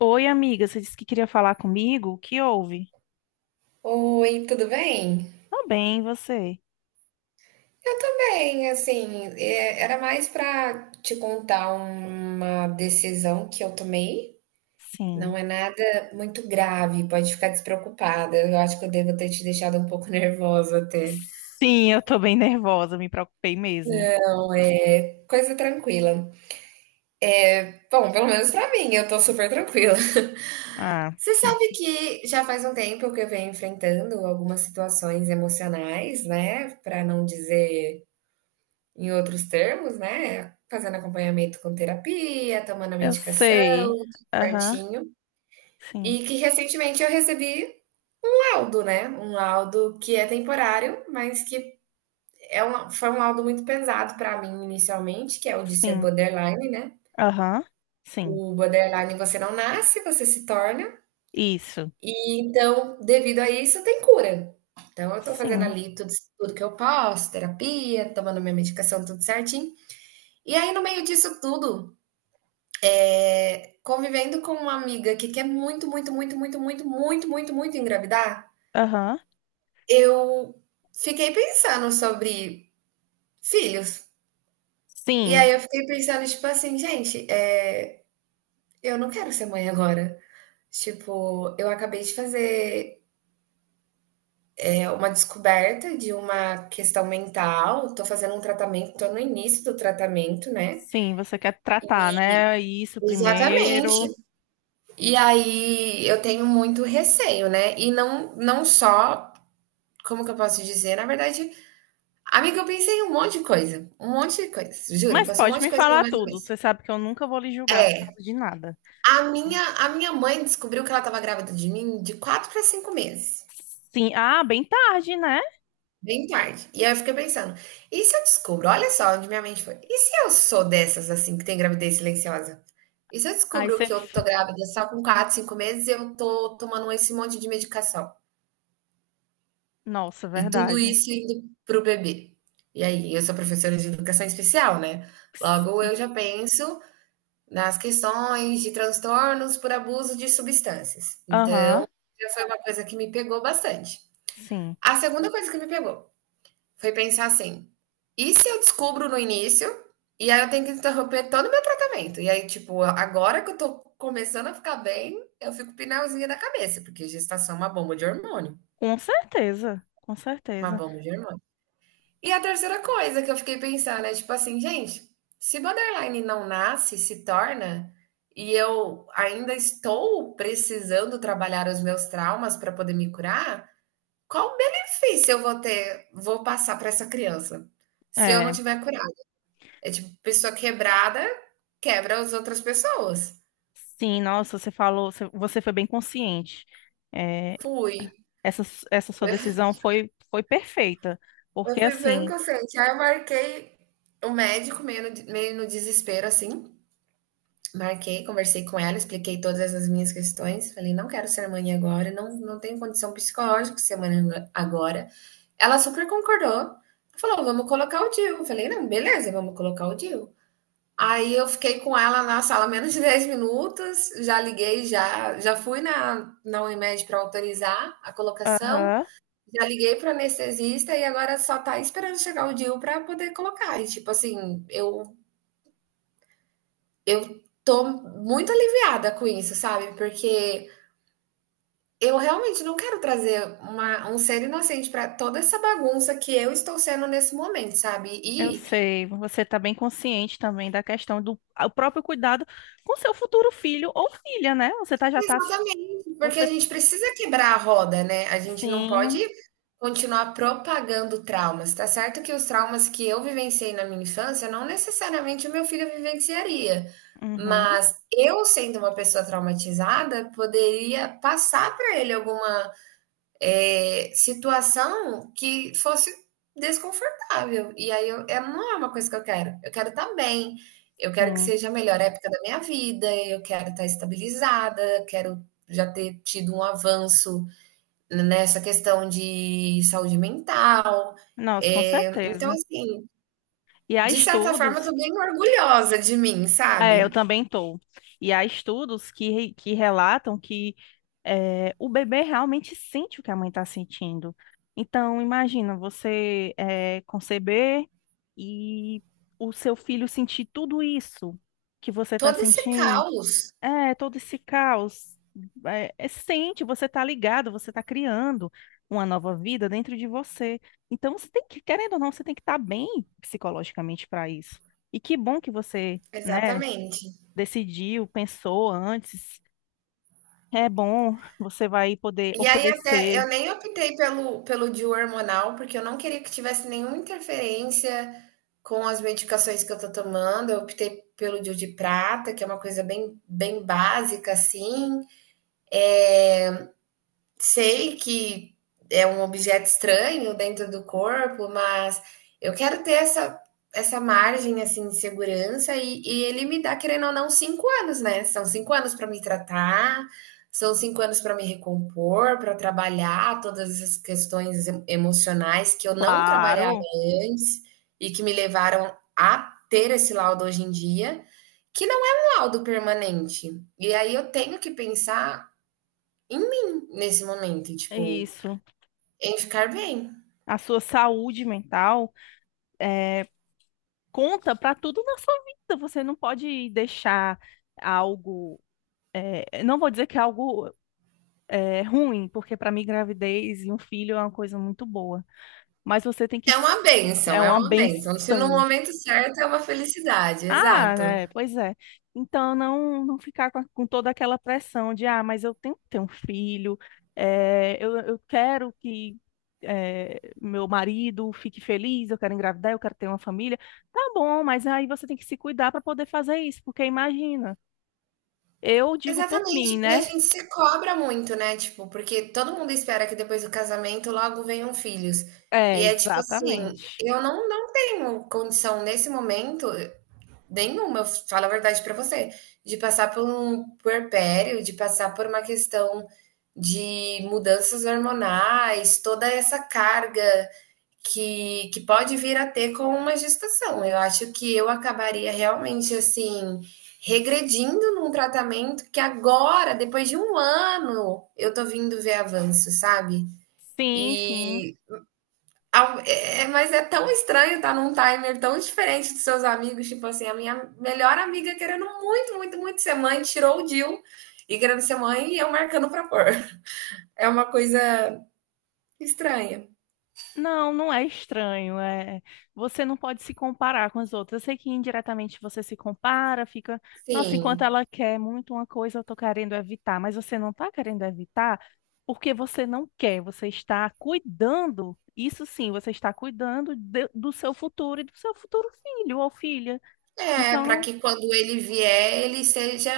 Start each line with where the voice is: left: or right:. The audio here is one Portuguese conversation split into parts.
left: Oi, amiga, você disse que queria falar comigo? O que houve?
right: Oi, tudo bem?
left: Tô bem, e você?
right: Eu tô bem, assim, era mais pra te contar uma decisão que eu tomei. Não
left: Sim.
right: é nada muito grave, pode ficar despreocupada. Eu acho que eu devo ter te deixado um pouco nervosa até.
left: Sim, eu tô bem nervosa, me preocupei mesmo.
right: Coisa tranquila. Bom, pelo menos pra mim, eu tô super tranquila.
left: Ah,
right: Você sabe que já faz um tempo que eu venho enfrentando algumas situações emocionais, né? Pra não dizer em outros termos, né, fazendo acompanhamento com terapia, tomando a
left: eu
right: medicação,
left: sei.
right: tudo
left: Aham,
right: certinho.
left: sim.
right: E que recentemente eu recebi um laudo, né? Um laudo que é temporário, mas que foi um laudo muito pesado para mim inicialmente, que é o de ser
left: Sim.
right: borderline, né?
left: Aham, sim.
right: O borderline você não nasce, você se torna.
left: Isso.
right: E então, devido a isso, tem cura. Então, eu tô fazendo
left: Sim.
right: ali tudo, tudo que eu posso, terapia, tomando minha medicação, tudo certinho. E aí, no meio disso tudo, é, convivendo com uma amiga que quer muito, muito, muito, muito, muito, muito, muito, muito engravidar,
left: Aham.
right: eu fiquei pensando sobre filhos. E aí
left: Sim.
right: eu fiquei pensando, tipo assim, gente, eu não quero ser mãe agora. Tipo, eu acabei de fazer uma descoberta de uma questão mental, tô fazendo um tratamento, tô no início do tratamento, né?
left: Sim, você quer tratar, né? Isso
right: Exatamente.
left: primeiro.
right: E aí eu tenho muito receio, né? E não, não só, como que eu posso dizer? Na verdade, amiga, eu pensei em um monte de coisa, um monte de coisa, juro,
left: Mas
right: passou um
left: pode
right: monte de
left: me
right: coisa pela
left: falar
right: minha
left: tudo.
right: cabeça.
left: Você sabe que eu nunca vou lhe julgar por
right: É,
left: causa de nada.
right: a minha mãe descobriu que ela estava grávida de mim de 4 para 5 meses,
left: Sim. Ah, bem tarde, né?
right: bem tarde. E aí eu fiquei pensando: "E se eu descubro?" Olha só onde minha mente foi. "E se eu sou dessas, assim, que tem gravidez silenciosa? E se eu
left: Aí
right: descubro
left: você.
right: que eu tô grávida só com 4, 5 meses e eu tô tomando esse monte de medicação?
left: Nossa,
right: E tudo
left: verdade.
right: isso indo para o bebê?" E aí, eu sou professora de educação especial, né, logo
left: Sim.
right: eu já penso nas questões de transtornos por abuso de substâncias. Então,
left: Aham,
right: já foi uma coisa que me pegou bastante.
left: sim.
right: A segunda coisa que me pegou foi pensar assim: e se eu descubro no início e aí eu tenho que interromper todo o meu tratamento? E aí, tipo, agora que eu tô começando a ficar bem, eu fico pinalzinha da cabeça, porque gestação é uma bomba de hormônio.
left: Com certeza, com
right: Uma
left: certeza.
right: bomba de hormônio. E a terceira coisa que eu fiquei pensando é tipo assim, gente, se borderline não nasce, se torna, e eu ainda estou precisando trabalhar os meus traumas para poder me curar, qual benefício eu vou ter, vou passar para essa criança? Se eu não
left: É,
right: tiver curado. É tipo, pessoa quebrada quebra as outras pessoas.
left: sim, nossa, você falou, você foi bem consciente. É,
right: Fui.
left: essa, essa sua decisão foi, foi perfeita,
right: Eu
left: porque
right: fui bem
left: assim,
right: inconsciente. Aí eu marquei o médico meio no desespero, assim. Marquei, conversei com ela, expliquei todas as minhas questões. Falei, não quero ser mãe agora, não, não tenho condição psicológica de ser mãe agora. Ela super concordou. Falou, vamos colocar o DIU. Eu falei, não, beleza, vamos colocar o DIU. Aí eu fiquei com ela na sala menos de 10 minutos, já liguei, já, já fui na Unimed para autorizar a colocação,
left: aham,
right: já liguei para o anestesista e agora só tá esperando chegar o DIU para poder colocar. E tipo assim, eu tô muito aliviada com isso, sabe? Porque eu realmente não quero trazer um ser inocente para toda essa bagunça que eu estou sendo nesse momento, sabe?
left: eu
right: E
left: sei, você está bem consciente também da questão do o próprio cuidado com seu futuro filho ou filha, né? Você tá, já tá,
right: exatamente, porque a
left: você,
right: gente precisa quebrar a roda, né? A gente não
left: sim,
right: pode continuar propagando traumas. Tá certo que os traumas que eu vivenciei na minha infância não necessariamente o meu filho vivenciaria.
left: uhum,
right: Mas eu, sendo uma pessoa traumatizada, poderia passar para ele alguma situação que fosse desconfortável. E aí eu, não é uma coisa que eu quero. Eu quero estar bem, eu quero que
left: sim.
right: seja a melhor época da minha vida, eu quero estar estabilizada, quero já ter tido um avanço nessa questão de saúde mental.
left: Nossa, com
right: É, então,
left: certeza.
right: assim,
left: E há
right: de certa forma, eu
left: estudos.
right: tô bem orgulhosa de mim,
left: É, eu
right: sabe?
left: também tô. E há estudos que, que relatam que é, o bebê realmente sente o que a mãe está sentindo. Então, imagina você é, conceber e o seu filho sentir tudo isso que você está
right: Todo esse
left: sentindo.
right: caos.
left: É, todo esse caos. É, é, sente, você está ligado, você está criando uma nova vida dentro de você. Então, você tem que, querendo ou não, você tem que estar bem psicologicamente para isso. E que bom que você, né,
right: Exatamente.
left: decidiu, pensou antes. É bom, você vai poder
right: E aí até
left: oferecer,
right: eu nem optei pelo DIU hormonal, porque eu não queria que tivesse nenhuma interferência com as medicações que eu tô tomando, eu optei pelo DIU de prata, que é uma coisa bem básica, assim, sei que é um objeto estranho dentro do corpo, mas eu quero ter essa, essa margem assim de segurança e ele me dá, querendo ou não, 5 anos, né? São 5 anos para me tratar, são 5 anos para me recompor, para trabalhar todas essas emocionais que eu não trabalhava
left: claro,
right: antes e que me levaram a ter esse laudo hoje em dia, que não é um laudo permanente. E aí eu tenho que pensar em mim nesse momento,
left: é
right: tipo,
left: isso.
right: em ficar bem.
left: A sua saúde mental conta para tudo na sua vida. Você não pode deixar algo, não vou dizer que é algo ruim, porque para mim gravidez e um filho é uma coisa muito boa, mas você tem que
right: É uma
left: é
right: bênção, é
left: uma
right: uma bênção. Se no
left: benção.
right: momento certo é uma felicidade,
left: Ah,
right: exato.
left: né? Pois é. Então, não, não ficar com, com toda aquela pressão de, mas eu tenho que ter um filho, eu quero que meu marido fique feliz, eu quero engravidar, eu quero ter uma família. Tá bom, mas aí você tem que se cuidar para poder fazer isso, porque imagina, eu digo por mim,
right: Exatamente. E a
left: né?
right: gente se cobra muito, né? Tipo, porque todo mundo espera que depois do casamento logo venham filhos. E
left: É,
right: é tipo assim,
left: exatamente.
right: eu não, não tenho condição nesse momento nenhuma, eu falo a verdade pra você, de passar por um puerpério, de passar por uma questão de mudanças hormonais, toda essa carga que pode vir a ter com uma gestação. Eu acho que eu acabaria realmente assim regredindo num tratamento que agora, depois de 1 ano, eu tô vindo ver avanço, sabe?
left: Sim, sim.
right: E mas é tão estranho estar num timer tão diferente dos seus amigos, tipo assim, a minha melhor amiga querendo muito, muito, muito ser mãe, tirou o DIU e querendo ser mãe e eu marcando pra pôr. É uma coisa estranha.
left: Não, não é estranho. É, você não pode se comparar com as outras. Eu sei que indiretamente você se compara, fica, nossa, enquanto
right: Sim.
left: ela quer muito uma coisa, eu tô querendo evitar, mas você não tá querendo evitar porque você não quer, você está cuidando. Isso sim, você está cuidando do seu futuro e do seu futuro filho ou filha.
right: É,
left: Então,
right: para
left: não...
right: que quando ele vier, ele seja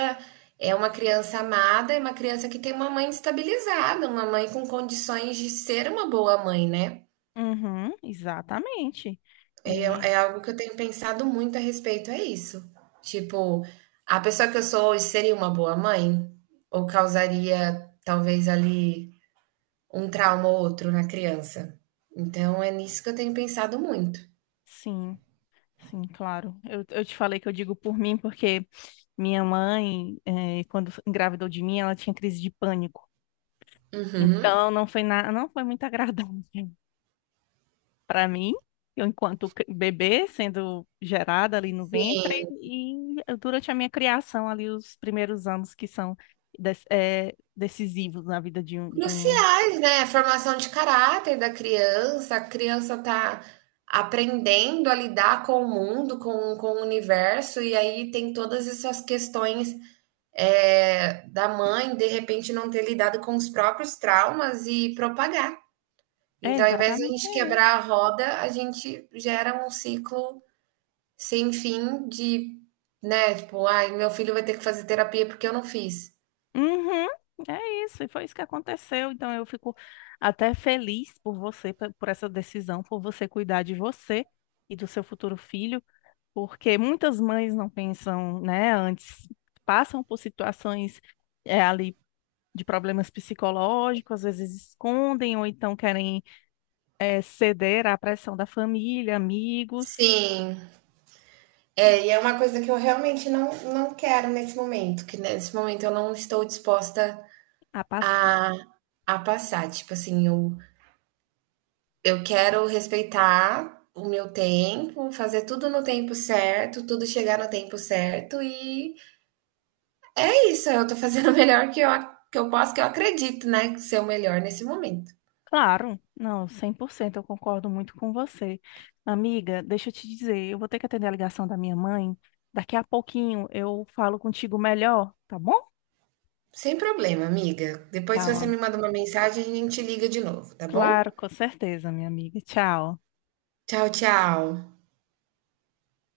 right: é uma criança amada é uma criança que tem uma mãe estabilizada, uma mãe com condições de ser uma boa mãe, né?
left: Uhum, exatamente.
right: É,
left: E
right: é algo que eu tenho pensado muito a respeito, é isso. Tipo, a pessoa que eu sou hoje seria uma boa mãe? Ou causaria, talvez, ali um trauma ou outro na criança? Então, é nisso que eu tenho pensado muito.
left: sim. Sim, claro. Eu te falei que eu digo por mim porque minha mãe, quando engravidou de mim, ela tinha crise de pânico.
right: Uhum.
left: Então, não foi muito agradável para mim, eu enquanto bebê sendo gerada ali no ventre e durante a minha criação ali os primeiros anos que são decisivos na vida de um...
right: Cruciais, né? A formação de caráter da criança, a criança tá aprendendo a lidar com o mundo, com o universo, e aí tem todas essas questões da mãe, de repente, não ter lidado com os próprios traumas e propagar.
left: É,
right: Então, ao invés de a
left: exatamente.
right: gente quebrar a roda, a gente gera um ciclo sem fim de, né, tipo, ai, meu filho vai ter que fazer terapia porque eu não fiz.
left: Uhum, é isso, e foi isso que aconteceu. Então eu fico até feliz por você, por essa decisão, por você cuidar de você e do seu futuro filho, porque muitas mães não pensam, né, antes, passam por situações é, ali de problemas psicológicos, às vezes escondem ou então querem é, ceder à pressão da família, amigos,
right: Sim. É, e é uma coisa que eu realmente não, não quero nesse momento, que nesse momento eu não estou disposta
left: a.
right: a, a passar. Tipo assim, eu quero respeitar o meu tempo, fazer tudo no tempo certo, tudo chegar no tempo certo, e é isso, eu tô fazendo o melhor que eu posso, que eu acredito, né, que ser o melhor nesse momento.
left: Claro, não, 100%, eu concordo muito com você. Amiga, deixa eu te dizer, eu vou ter que atender a ligação da minha mãe. Daqui a pouquinho eu falo contigo melhor, tá bom?
right: Sem problema, amiga. Depois,
left: Tá,
right: se você
left: mano.
right: me manda uma mensagem, a gente liga de novo, tá
left: Claro,
right: bom?
left: com certeza, minha amiga. Tchau.
right: Tchau, tchau.